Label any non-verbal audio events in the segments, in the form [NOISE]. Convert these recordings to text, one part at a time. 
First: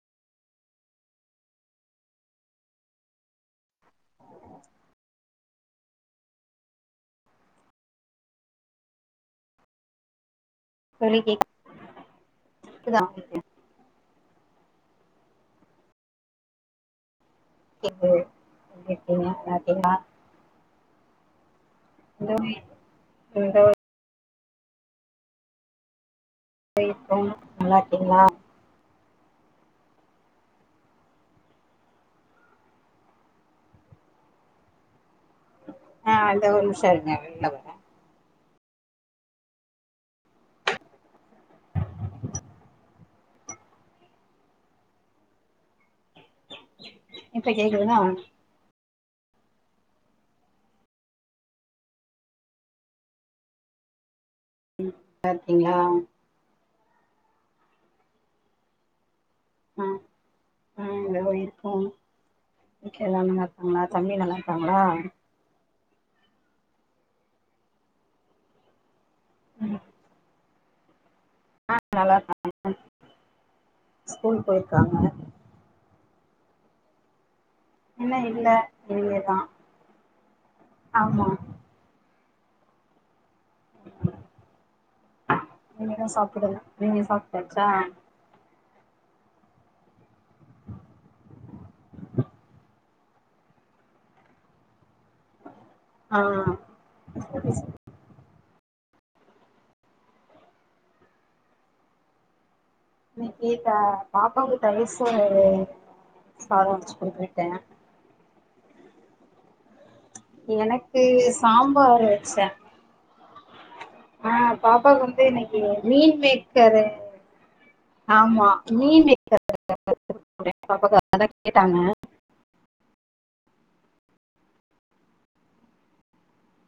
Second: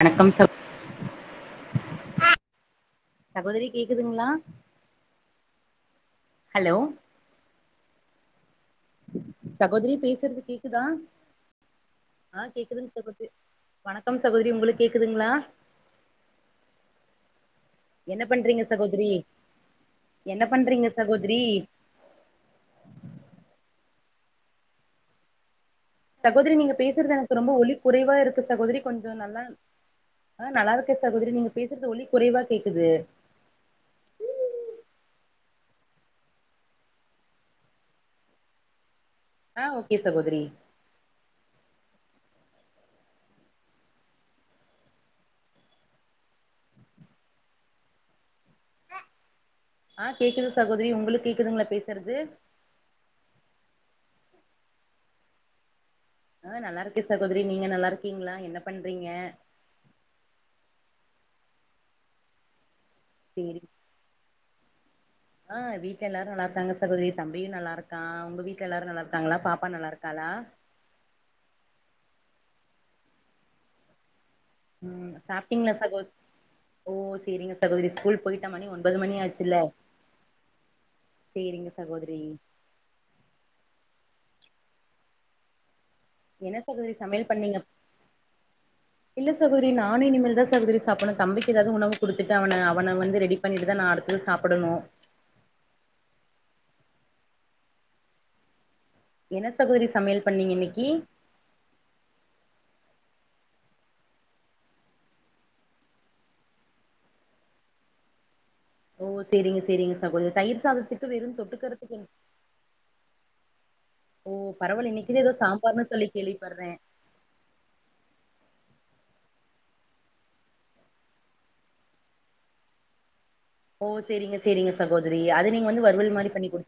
வணக்கம் ச சகோதரி கேக்குதுங்களா ஹலோ சகோதரி பேசுறது கேக்குதா தோழி ஆ கேக்குதுங் கேக்குதா சகோதரி உங்களுக்கு வணக்கம் சகோதரி உங்களுக் கேக்குதுங்களா கேக்குது என்ன பண்றீங்க சகோதரி எப்டி இருக்கீங்க நல்லா இருக்கீங்களா என்ன பண்றீங்க சகோதரி [UNINTELLIGIBLE] இந்தோ சகோதரி நீங்க பேசுறது இப்போ எனக்கு ரொம்ப ஒலி நல்லா குறைவா இருக்கீங்களா இருக்கு சகோதரி கொஞ்சொ நல்லா ஆ நல்லா இருக்கே சகோதரி நீங்க பேசுறது ஒலி குறைவா கேக்குது ஆ இந்த ஒரு நிமிஷோ இருங்க வெள்ல வரே ஆ ஓகே சகோதரி இப்ப கேக்குதுகா ஆ கேக்குது சகோதரி உங்களுக்கு கேக்குதுங்களா பேசுறது ம் சாப்ட்டீங்ளா ஆ நல்லா இருக்கே சகோதரி நீங்க நல்லா இருக்கீங்களா என்ன பண்றீங்க ஆ ம் எதோ இருக்கோ வீட்ல எல்லாருமே நல்லா சேரி இருக்காங்களா தம்பி நல்லா இருக்காங்களா ஆ வீட்டுல எல்லாரு நல்லா இருக்காங்க சகோதரி தம்பியு நல்லா இருக்கா உங்க வீ ட்ல எல்லாரு நல்லா இருக்காங்களா பாப்பா ம் நல்லா இருக்காளா ஆ நல்லா இருக்காங்க ஸ்கூல் போய் ம் சாப்ட்டீங்களா சகோ ஓ சேரிங்க சகோதரி இன்னு ஸ்கூல் இல்ல போயிட்டா மணி ஒன்பது மணி இனிமேதா ஆச்சுல்ல ஆமா சேரிங்க சகோதரி நீங்கதா என்ன சாப்பிடல சகோதரி நீங்க சமையல் பண்ணீங்க சாப்ட்டாச்சா இல்ல சகோதரி நானு இனிமேல்தா சகோதரி சாப்பனு தம்பிக்கு எதாவது உணவு குடுத்துட்டு அவன அவன வந்து ரெடி பண்ணிட்டு தா நா அடுத்தது சாப்பிடணு ஆ சரி ச என்ன சகோதரி சமையல் பண்ணீங்க இன்னிக்கு இன்னைக்கு பா பாப்பாவுக்கு தயிர் சோறு சாதோ வெச்சு குடுத்துவிட்டே ஓ சேரிங்க சேரிங்க சகோத எனக்கு சாம்பார் வெச்சே ஆ ஓ பரவால்ல பாப்பாக்கு இன்னைக்குதா வந்து ஏதோ இன்னைக்கு சாம்பார்னு சொல்லி மீல் கேள்விப்பட்றே மேக்கரு ஆமா மீல் மேக்கரு [INAUDIBLE] பாப்பாக்கு அதா கேட்டாங்க ஓ சேரிங்க சேரிங்க சகோதரி அது நீங்க வந்து வறுவல் மாரி பண்ணி குடுத்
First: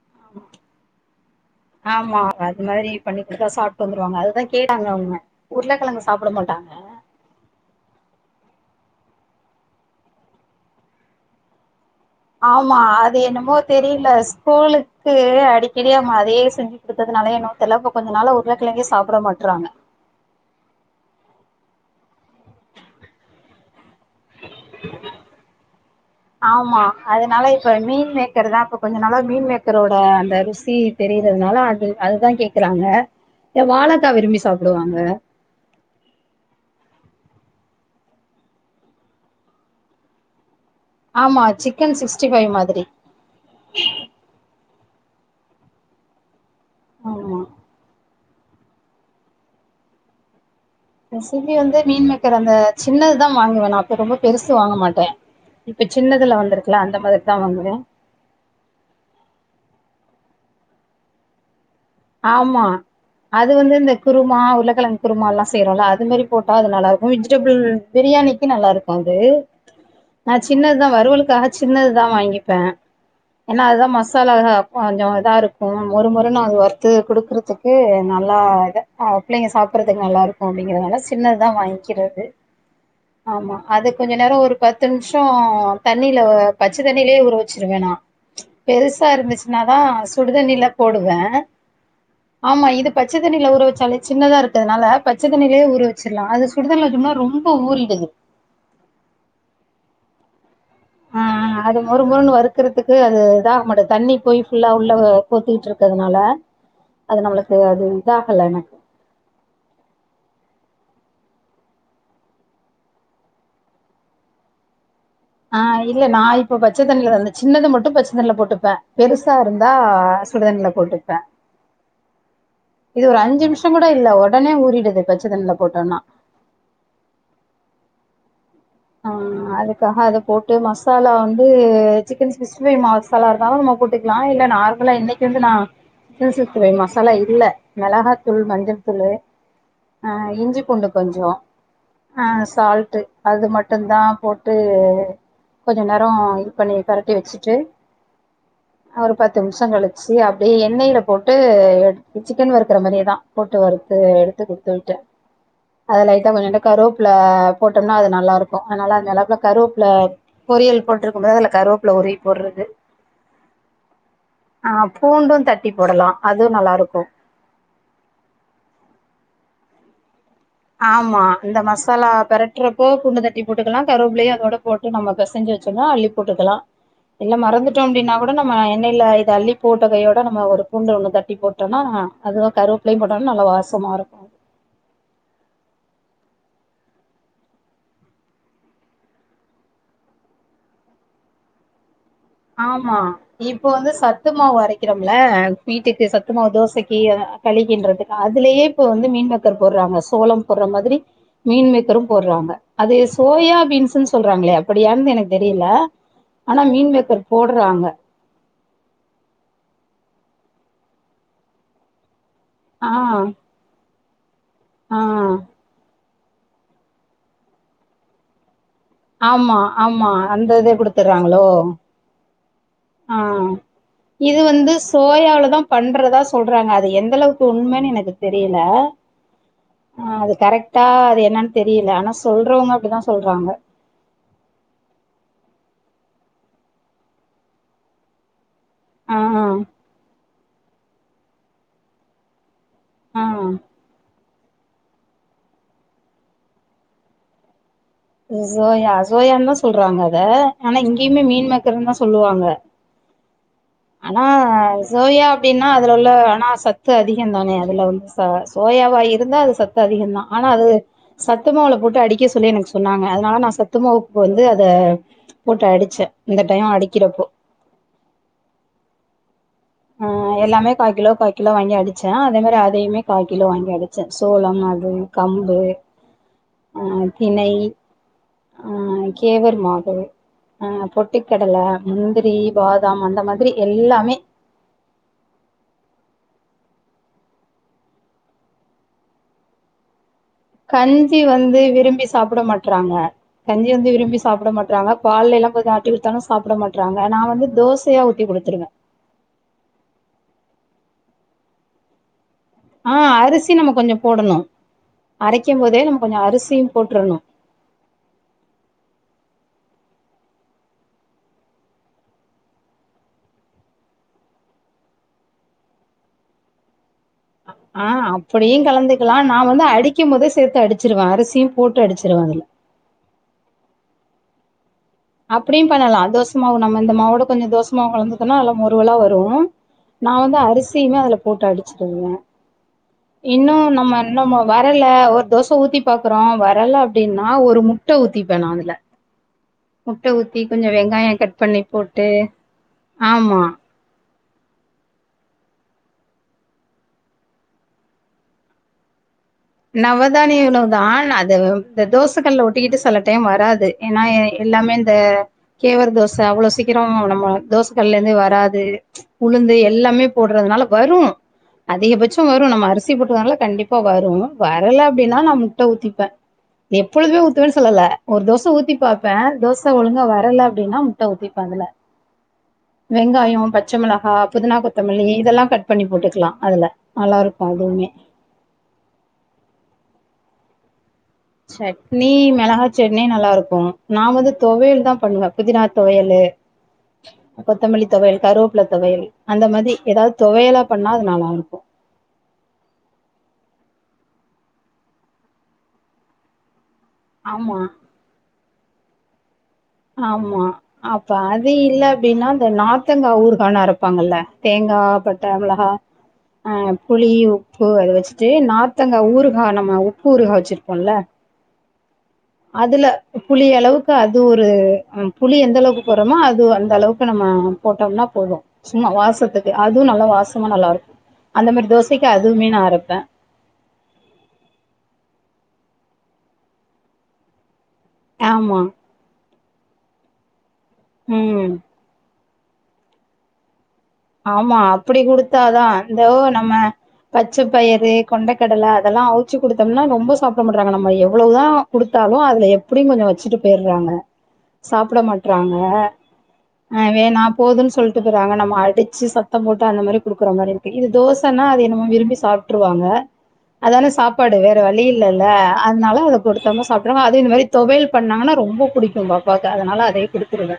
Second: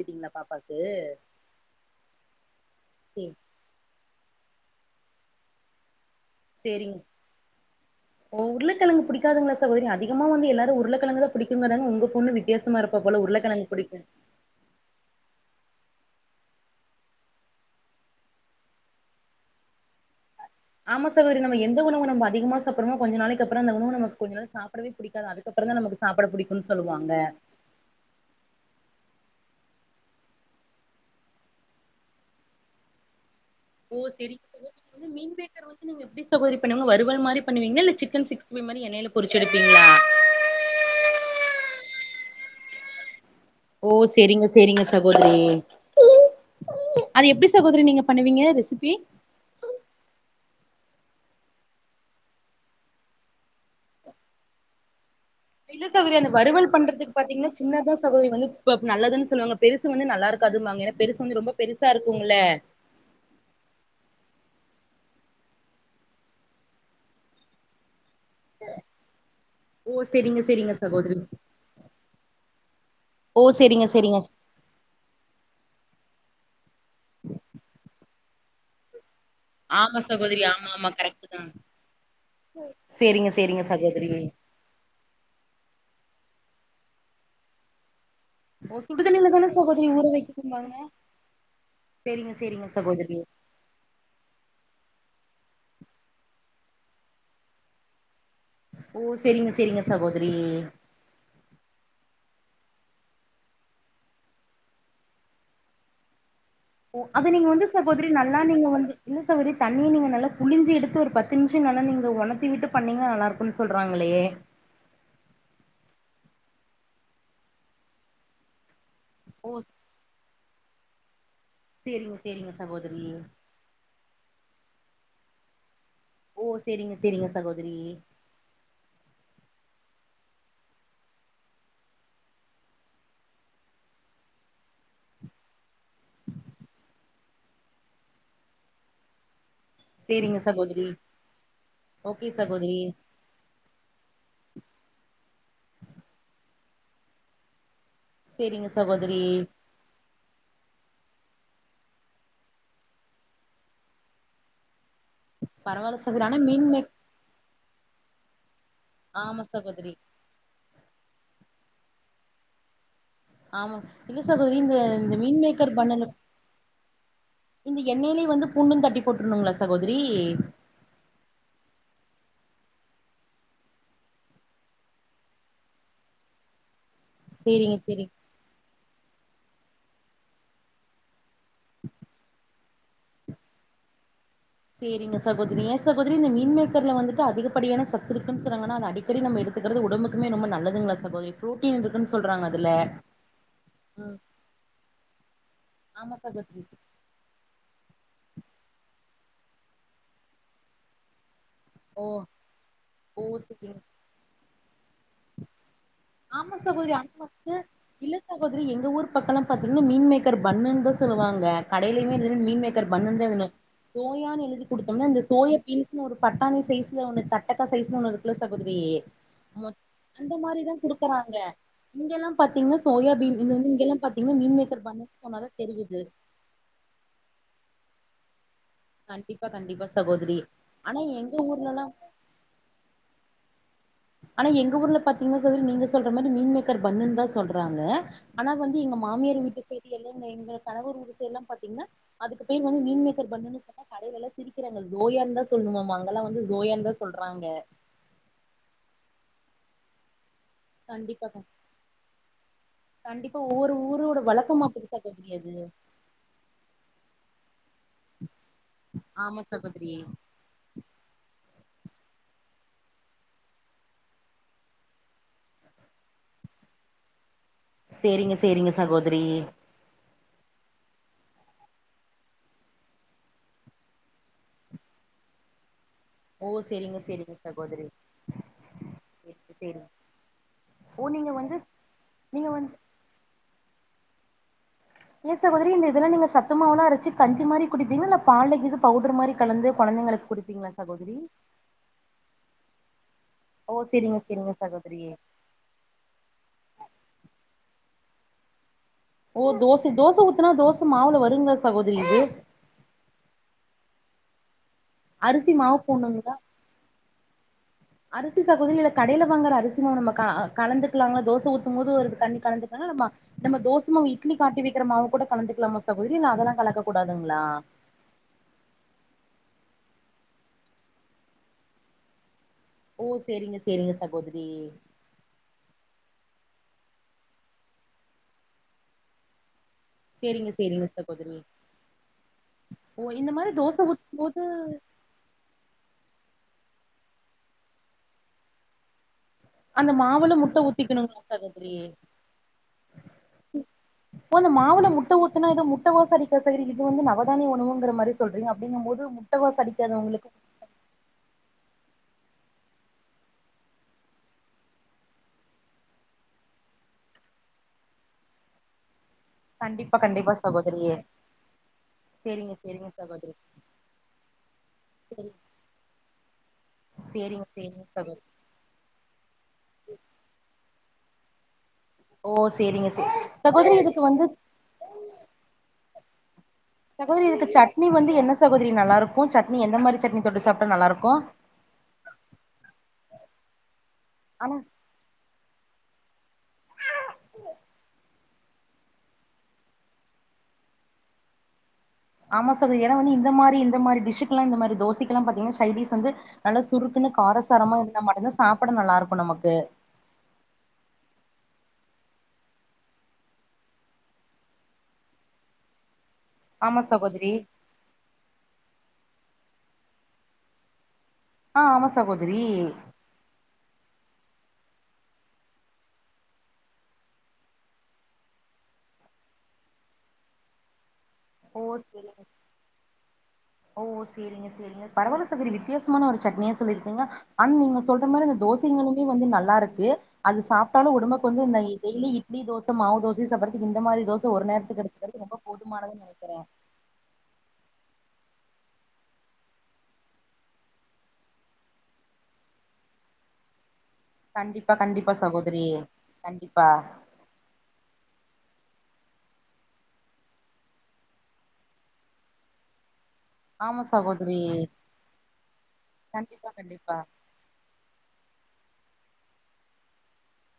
ஆமா அது மாரி சேரி பண்ணிக்குட்தா சாப் டு வந்துருவங்க அதுதா கேட்டாங்க அவங்க உருளக்கெழங்க சாப்ட மாட்டா டிங் ஓ உருளக்கெழங்கு புடிக்காதுங்களா சகோதரி அதிகமா வந்து எல்லாரு உருளக்கெழங்கு தா புடிக்கும்பாதாங்க உங்க பொண்ணு வித்தியசமா இருப்பா போல உருகெழங்கு புடிக்கா ஸ்கூளு க்கு அடிக்கடி அவங்க அதையே செஞ்சு கொடுத்ததுனால என்னவோ தெரில இப்ப கொஞ்ச நாளா உருளக்கெழங்கே சாப்டமாட்றாங்க ஆமா சகோதரி நம்ம எந்த உணவு நம்ப அதிகமா சாப்புரோமோ கொஞ்ச நாளைக்கு அப்றோ அந்த உணவு நம கொஞ்ச நாள் சாப்புடவே பிடிக்காது அதுக்குக்கப்பறோந்தா நமக்கு சாப்பாட புடிக்குன்னு ஆமா சொல்லுவாங்க அதனால இப்ப மீல் மேக்கர் தா இப்ப கொஞ்ச நாளா மீல் மேக்கரோட அந்த ருசி தெரிறதுனால அது அதுதா கே க்குறாங்க எஸவாழக்கா விரும்பி சாப்புடுவாங்க [UNINTELLIGIBLE] ஊத்தி நீங்க எப்டி சகோதரி பண்ணுவங்க வருவல் மாரி பண்ணுவீங்களா இல்ல சிக்கன் சிக்ஸ்டிஃபை மாரி எண்ணையில பொறிச்சு எடுப்பீங்களா ஆமா சிக்கன் சிக்ஸ்டி ஃபைவ் மாதிரி ஓ சேரிங்க சேரிங்க சகோதரி அது ஆமா எப்டி சகோதரி நீங்க பண்ணுவீங்க ரெசிபி ரெஸிபி வந்த மீல் மேக்கற் அந்த சின்னதுதா வாங்குவே நா அப்ப ரொம்ப பெருசு வாங்க மாட்டே இல்ல சகோதரி அந்த வறுவல் பண்றதுக்கு தான் பாத்தீங்கன்னா வாங்குவேன் சின்னதா சகோதரி வந்து இப்ப நல்லதுன்னு சொல்லாங்க பெருசு வந்து நல்லா இருக்காதுனும்பாங்க ஏன்னா பெருச வந்து ரொம்ப பெருசா இருக்கு ஆமா அது வந்து இந்த குருமா உருளக்கெழங்கு குருமா எல்லா செய்யறோல அது மாரி போட்டா அது நல்லா இருக்கு விஜிடபிள் பிரியாணி க்கு நல்லா இருக்கு அது ஓ நா செரிங்க செரிங்க சின்னதுதா சகோதரி வறுவல்க்காக சின்னதுதா வாங்கிப்பே ஓ ஏன்னா செரிங்க அதுதா செரிங்க மசாலா ஹ கொஞ்சோ இதா இருக்கு மொறு மொறுனு அது வறுத்து கொடுக்குறதுக்கு நல்லா இத ஆ பிள்ளைங்க ஆமா சாப்பறதுக்கு நல்லா சகோதரி இருக்கு ஆமா ஆமா அப்டிங்கிறதுனால கரெக்ட் தா சின்னதுதா வாங்கிக்கிறது செரிங்க ஆமா செரிங்க அது சகோதரி கொஞ்ச நேரோ ஒரு பத்து நிம்ஷோ தண்ணில பச்ச தண்ணியிலயே ஊற வெச்சிருவே நா ஓ பெருசா சுடுதண்ணில தான இருந்துச்சுனாதா சகோதரி ஊற சுடு தண்ணில வைக்கணும்பாங்க போடுவே செரிங்க செரிங்க ஆமா இது சகோதரி பச்ச தண்ணியில ஊற வச்சாலே சின்னதா இருக்கதுனால பச்ச தண்ணியிலேயே ஊற வச்சிருலா அது சுடுதண்ல வச்சோம்னா ரொம்ப ஊறிடுது ஓ சேரிங்க சேரிங்க சகோதரி ஆ அது மொறு மொறுன்னு வறுக்கறதுக்கு அது இதாக மாட்டுது தண்ணி போய் ஃபுல்லா உள்ள கோத்திட்டுருக்கதுனால அத நீங்க வந்து சகோதரி நல்லா நீங்க எனக்கு வந்து இல்ல சகோதரி தண்ணி நீங்க நல்லா புழிஞ்சு எடுத்து ஒரு பத்து நிமிஷோ நல்லா நீங்க ஒணத்தி விட்டு பண்ணிங்க நல்லாயிருக்குன்னு சொல்றாங்கிளே ஆ இல்ல நா இப்ப பச்சத்தண்ணில வந்த சின்னது மட்டும் பச்சத்தண்ணில போட்டுப்ப பெருசா ஓ இருந்தா சுடுதண்ணில போட்டுப்ப சேரிங்க சேரிங்க சகோதரி இது ஒரு அஞ்சு நிமிஷோ கூட இல்ல ஒடனே ஊறிடுது பச்ச தண்ல போட்டோனா ஓ சேரிங்க சேரிங்க சகோதரி ஆ அதுக்காக அத போட்டு மசாலா வந்து சிக்கன் சிக்ஸ்டி ஃபை மாவுஸ் நல்லா கலர் மாவு போட்டு நா இல்ல நார்மலா இன்னைக்கு வந்து நா சிக்கன் சிக்ஸ்டி ஃபை மசாலா இல்ல மெளகாத்தூள் மஞ்ச தூள்ளு ஆ சேரிங்க இஞ்சி சகோதரி பூண்டு கொஞ்சோ ஓகே அ சகோதரி சால்ட்டு அது ம ட்டுதா போட்டு கொஞ்ச நேரோ இது பண்ணி பெரட்டி வச்சுட்டு சேரிங்க ஒரு சகோதரி பத்து நிம்ஷங்களு சே அப்டே எண்ணெய்ல போட்டு சிக்கன் வறுக்கற மாரியே தா போட்டு வறுத்து எடுத்து குடுத்து விட்ட பரவால்ல அது சகோதரி லைட்டா ஆனா கொஞ்சோன்டு மீன் மேக் கரூப்புல போட்டோம்னா அது நல்லா இருக்கும் அதனால அந்த அளவுப்புல ஆமா கரோப்புல சகோதரி பொரியல் போட்டிருக்கும்போது அதுல கருவேப்புல உருவி போடுறது ஆமா இல்ல சகோதரி ஆ இந்த இந்த பூண்டும் தட்டி மீன்மேக்கர் போடலா பண்ணுல அதுவு நல்லாருக்கு இந்த எண்ணெயிலே வந்து பூண்டு தட்டி போட்ருனுங்களா சகோதரி ஆமா இந்த மசாலா பெரட்டுறப்போ பூண்டு தட்டி போட்டுக்கலா கருவேப்லையு அதோட போட் டு நம்ம பெசெஞ்சு வச்சோன்னா அள்ளி போட்டுக்கலா இல்ல சேரிங்க மறந்துட்டோ சேரி அப்டினா கூட நம்ம எண்ணையில இத அள்ளி போட்ட கையோட நம்ம ஒரு பூண்டு ஒன்ன தட்டி போட்டோனா அதுவு கருவேப்பிலையு போட்டோனா நல்ல வாசமா இருக்கு சேரிங்க சகோதரி ஏ சகோதரி இந்த மீன் மேக்கர்ல வந்துட்டு அதிகப்படியான சத்துருக்குன்னு சொறாங்கன்னா ஆனா அது அடிக் கடிநம்ம எடுக்கிறது உடம்புக்குமே ரொம்ப நல்லதுங்களா சகோதரி புரோட்டீன் இருக்குன்னு சொல்றாங்க அதுல ஆமா இப்போ வந்து ம் சத்து மாவு அரைக்கிறோம்ல வீட்டுக்கு ஆமா சத்து மாவு சகோதரி தோசைக் கி அ களிக்கின்றது அதுலயே இப்ப வந்து மீன் மேக்கர் போடுறாங்க சோளம் போடுற மாதிரி ஓ மீன்மேக்கரும் போடுறாங்க அது ஓ சோயா சேரிங்க பீன்ஸ்ன்னு சொல்றாங்களே அப்படியான்னு எனக்கு தெரியல ஆமா சகோதரி அந்த போடறாங்க இல்ல சகோதரி எங்க ஊர் பக்ககோலாம் பாத்தீங்கன்னா மீன் மேக்கர் பண்ணுன்தா சொல்லுவாங்க கடையுலுமே மீன் சேரி ஆ பண்ணுன் தா எலுத சோயான்னு எழுதி ஆ குடுத்தோம்ன இந்த சோய பீன்ஸ்னு ஒரு பட்டாணி சைஸ்ல ஒன்னு தட்டக்கா சைஸ்ல ஒன்னு இருக்குல்ல சகோதரி ஆமா மொ- ஆமா அந்த இத குடுத்தறாங்களோ இங்க எல்லாம் பாத்தீங்கன்னா சோயா பீன் இங்கல்லா பாத்தீங்கன்னா இது மீன் வந்து மேக்கர் பண்ணுன் சொன்னா சோயால தா தெரிய பண்றதா சொல்றாங்க அது எந்த அளவுக்கு உண்மன்னு எனக்கு தெரியல கண்டிப்பா கண்டிப்பா ஆ அது சகோதரி கரெக்ட்டா ஆனா அது எங்க என்னன்னு ஊர்லல்லா தெரியல ஆனா சொல்றவங்க அப்படிதா சொல்றாங்க ஆனா எங்க ஊர்ல பாத்தீங்கன்னா சகோதரி நீங்க சொல்ற மாரி மீன் மேக்கர் பண்ணுன் தா சொல்றாங்க ஆனா வந்து எங்க ஆ மாமியார் வீட்டு சைடுல எல்லா இங்க எங்க கணவர் ஊரு சைடுல்லாம் பாத்தீங்கன்னா அதுக்கு பேர் வந்து மீன் ஆ மேக்கர் பண்ணுன்னு சொன்னா கடைலல்லா சிரிக்கிறங்க சோயான் தா சொல்ணுமாம அங்களா வந்து சோயான் தா சொல்றாங்க சோயா சோயான் தா சொல்றாங்க அத ஆனா இங்கேயுமே கண்டிப்பா மீன் மேக்கர்ன்னு தா சொல்லுவாங்க கண்டிப்பா ஒவ்வொரு ஊரோட ஆனா வழக்கம் அப்டி சோயா சகோதரி அது அப்டின்னா அதுல உள்ள ஆனா சத்து அதிக தானே அதுல உள்ள ச சோயாவ இருந்தா ஆமா அது சத்து சகோதரி அதிக தா ஆனா அது சத்துமாவுல போட்டு அடிக்க சொல்லி எனக்கு சொ சொன்னாங்க அதனால நா சத்துமாவுக்கு வந்து அத போட்டு அடிச்சே இந்த டயோ அடிக்கிறப்போ சேரிங்க சேரிங்க சகோதரி ஆ எல்லாமே கா கிலோ கா கிலோ வாங்கி அடிச்சே அதே மாரி அதையுமே கா கிலோ வாங்கி அடிச்சே சோளம் அது கம்பு ஓ ஆ செரிங்க செரிங்க திணை சகோதரி ஆ சேரி கேவர் சேரி மாவு ஆ ஓ நீங்க பொட்டுகடல வந்து முந்திரி நீங்க வந்து பாதாம் அந்த மாதிரி எல்லாமே ஏ சகோதரி இந்த இதுல நீங்க சத்து மாவுலா அரச்சு கஞ்சி மாரி குடிப்பீங்களா இல்ல பால்ல கீது பவுடர் மாரி கலந்து கொழந்தைங்களுக்கு குடித் கஞ்சி வந்து விரும்பி சாப்ட்ட மாட்றாங்க கஞ்சி ஓ வந்து விரும்பி சேரிங்க சாப்ட்ட சேரிங்க மாட்றாங்க சகோதரி பால்ல எல்லா கொஞ் எப்டி கொடுத்தாலு சாப்ட்ட மாட்றாங்க நா வந்து தோசையா ஊத்தி குடுத்துருவே ஓ தோச தோச ஊத்துன தோச மாவுல வருங்களா சகோதரி இது ஆ அரிசி நம்ம கொஞ்சோ போடணு அரிசி அரைக்கும் மாவு போதே நம்ம கொஞ்சோ போடணுங்களா அரிசியு போட்றணு அரிசி சகோதரி இல்ல கடைல வாங்குற அரிசி மாவு நம்ம க கலந்துக்கலாங்ளா தோச ஊத்தும்போது ஒரு கரண்டி கலந்து நம்ம நம்ம தோசமாவு இட்லிக்கி ஆட்டி வெக்கிற மாவு கூட கலந்துக்கலாமா சகோதரி இல்ல அதெல்லா கலக்க கூடாதுங்ளா ஆ அப்டியு கலந்துக்லா நா வந்து அடிக்கும் போதே சேத்து அடிச்சிருவே அரிசியு போட்டு அடிச்சிருவே அதுல ஓ சேரிங்க சேரிங்க சகோதரி அப்டியு பண்ணலா தோசமாவு நம்ம இந்த மாவோட கொஞ்சோ தோசமாவு கலந்து ஊத்துனா நல்லா மொருவல்லா வரு நா வந்து சேரிங்க சேரிங்க அரிசியுமே அதுல சகோதரி போட்டு அடிச்சிருவே ஓ இந்த மாரி இன்னு தோசை நம்ம ஊத்தும் இன்னமு போது வரல ஒரு தோச ஊத்தி பாக்குறோ வரல அப்டின்னா ஒரு முட்ட ஊத்திப்ப நா அதுல அந்த மாவுல முட்ட வெங்காயோ ஊத்திக்கணுங்ளா கட் பண்ணி சகோதரி போட்டு ஆமா ஓ அந்த மாவுல முட்ட ஊத்துனா எதோ முட்ட வாச அடிக்கா சகோதரி இது வந்து நவதானிய உணவுங்குற மாரி சொல்றீங்க அப்டிங்கம் போது வாச அடிக்காதவங்களுக்கு நவதானிய உணவு தா அது இந்த தோசகள்ல ஒட்டிக்கிட்டு செல டைம் வராது ஏன்னா எல்லாமே இந்த கேவர் தோச அவ்ளோ சீக்கிரோ நம்ம தோசகள்லேருந்தே வராது உளுந்து கண்டிப்பா எல்லாமே கண்டிப்பா போட்றதுனால சகோதரி வரு அதிகபட்சோ வரு சேரிங்க நம்ம சேரிங்க அரிசி சகோதரி போட்டுருக்கனால கண்டிப்பா வரு வரல அப்டின்னா சேரி நா முட்ட ஊத்திப்ப எப்பொழுதுமே சேரிங்க ஊத்துவனு சொல்லல சேரிங்க ஒரு சகோதரி தோச ஊத்தி பாப் ப்ப தோச ஒழுங்கா வரல அப்டின்னா முட்ட ஊத்திப்ப அதுல ஓ சேரிங்க சே வெங்காயோ பச்ச சகோதரி இதுக்கு மிளகா வந்து புதினா கொத்தமல்லி இதல்லா கட் பண்ணி போட்டுக்கலா அதுல நல்லா சகோதரி இருக்கு இதுக்கு அதுவுமே சட்னி வந்து என்ன சகோதரி நல்லாருக்கு சட்னி எந்த மாரி சட்னி தொட்டு சாப்ட்டா நல்லாருக்கு சட்னி மெளகா சட்னி நல்லாருக்கு நா வந்து ஆனா தொவையல் தா பண்ணுவ புதினா தொவையலு கொத்தமல்லி தொலையல் கருவேப் பில தொவையல் அந்த மாரி எதாது தொவையல்லா பண்ணா அது நல்லா இருக்கு ஆமா சகோதரி ஏனா வந்து இந்த மாரி இந்த மாரி டிஷ்க்குலா இந்த மாரி தோசைக்கெலா பாத்தீங்கன்னா சைடிஷ் வந்து நல்ல சுருக்குன்னு ஆமா காரசாரமா இருந்தா மட்டுந்தா சாப்புட நல்லா இருக்கு நமக்கு ஆமா அப்ப அது இல்ல அப்டின்னா இந்த நாத்தங்காய் ஊர்கானு அரப்பாங்கல்ல தேங்கா பட்ட மிளகா ஆ ஆமா புளி சகோதரி உப்பு அத வச்சுட்டு நார்தங்கா ஊறுகா நம்ம உப்பு ஊருகா வச்சிருப்போல்ல ஆ ஆமா ஸ் சகோதரி அதுல புளி அளவுக்கு அது ஒரு புளி எந்தளவுக்கு போட்றோமோ அது அந்தளவுக்கு நம்ம போட்டோம்னா போது சும்மா வாசத்துக்கு அது நல்லா வாசமா நல்லாருக்கு அந்த ஓ மாரி தோசைக்கு சேரி அதுமே நா அறைப்ப ஓ சேரிங்க சேரிங்க பரவால சகோரி வித்தியாசமான ஒரு சட்னிய சொல்லிருக்கீங்க அன் நீங்க சொல்ற மாரி அந்த ஆமாம் தோசைகளுமே வந்து நல்லாருக்கு அது சாப்ட்டாலு ஒடம்புக்கு வந்து ம் இந்த டெய்லி இட்லி தோச மாவு தோசையே சாப்புறதுக்கு இந்த மாரி தோச ஒரு ஆமா நேரத்துக்கு அப்டி எடுத்துக்கிறது ரொம்ப குடுத்தாதா போதுமானதுன்னு இந்தோ நெனைக்கிறே நம்ம பச்சப்பயறு கொண்டக்கடல அதல்லா அவுச்சு குடுத்தம்னா ரொம்ப சாப்ட மாட்றாங்க நம்ம எவ்ளோதா குடுத்தாலு அதுல எப்டியு கொஞ்சோ வச்சுட்டு போயிறாங்க கண்டிப்பா சாப்ட கண்டிப்பா மாட்றாங்க சகோதரி கண்டிப்பா அ வேனா போதுன் சொல்ட்டு போய்றாங்க நம்ம அடு ச்சு சத்தம் போட்டு அந்த மாரி குடுக்குற மாரி இருக்கு இது தோசன்னா அது என்னமோ விரும்பி சாப்ட்ருவாங்க ஆமா அதான சாப்பாடு சகோதரி வேற வழி இல்லல்ல அதுனால அத கண்டிப்பா குடுத்தம்னா கண்டிப்பா சாப்ட்டுருவா அது இந்த மாரி தொவையல் பண்ணாங்கன்னா ரொம்ப புடிக்கு பாப்பாக்கு அதனால அதையே குடுத்துருவே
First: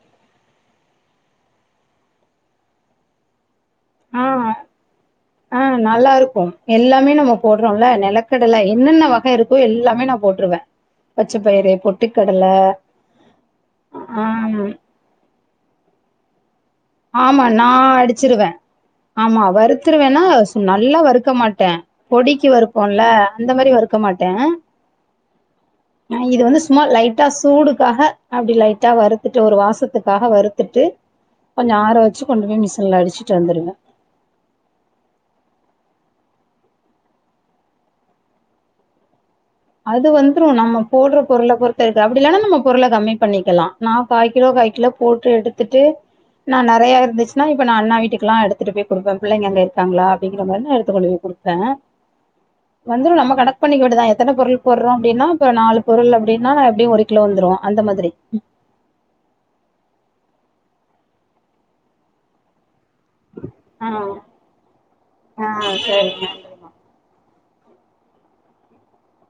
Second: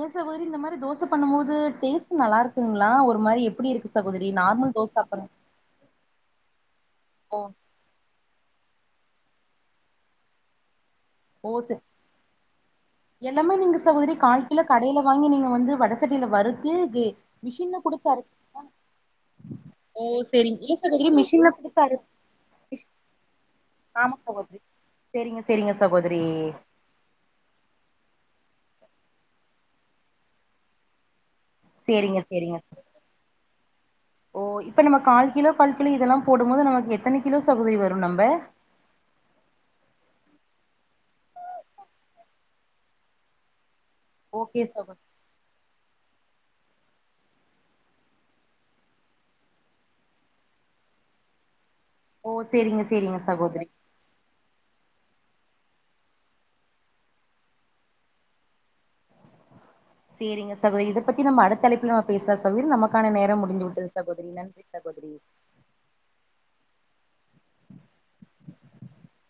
ஏ சகோதரி இந்த மாரி தோச பண்ணும்போது டேஸ்ட்டு நல்லா இருக்குங்ளா ஒரு மாரி எப்டி இருக் ஆ ஆ நல்லாருக்கு எல்லாமே நம்ம போட்றோ ல நெலக்கடல என்னென்ன வக இருக்கோ எல்லாமே நா போட்ருவ ஓ சே எல்லாமே நீங்க சகோதரி ஆ கால் கிலோ கடைல வாங்கி நீங்க வந்து வட சட்டில வறுத்து கே ஆமா மிஷின் ல நான் குடுத்து அறை அடிச்சிருவேன். ஆமா வருத்துருவேனா ஸ் நல்லா வருறுக்க மிஷின்ல மாட்டே குடுத்து அறு பொடிக்கு மிஷ் வருப்போம்ல அந்த மாதிரி வரு க்க மாட்டே சேரிங்க சேரிங்க சகோதரி சும்மா லைட்டா சூடுக்காக அப்டி லைட்டா வறுத்துட்டு ஒரு வாசத்துக்காக வறுத்துட்டு கொஞ்சோ ஆர செரிங்க வச்சுடகொண்டு செரிங்க போய் மிஷின் ல அடிச்சிட்டு வந்துருவே ஓ இப்ப நமம் கால் கிலோ பல்ப்ல இதெல்லா போடம் போது நமக்கு எத்தன கிலோ சஹோதரி வரும் நம்ப அது வந்துரு நம்ம போடுற பொருள பொறுத்த இருக்கு அப்டி இல்லனா நம்ம பொருள கம்மி பண்ணிக்கலா நா காய் கிலோ ஓகே காய் கிலோ கைக்குல சகோ போட்டு எடுத்துட்டு நா நெறயா இருந்துச்சுன்னா இப்ப நா அண்ணா வீட்டுக்கு லா எடுத்துட்டு போய் குடுப்பே பிள்ளைங்க அங்க இருக்காங்களா அப்டிங்க மாரி நா எடுத்து கொண்டு போய் குடுப் பே ஓ செரிங்க வந்துரு செரிங்க நம்ம கணக்கு சகோதரி பண்ணிக்க வேண்டிதா எத் எத்தன பொருள் போடுறோ அப்டினா இப்ப நாலு பொருள் அப்டினா எப்டியு ஒரு கிலோ வந்துரு அந்த மாதிரி சேரிங்க சகோதரி இத பத்தி நம்ம அடுத்த அழைப்புல நம் பேஸ்லா சகோதரி நம்ம க்கான நேரம் முடிந்து விட்டது ஆ. சகோதரி நன்றி சகோதரி ஆ சேரிங்க [INAUDIBLE]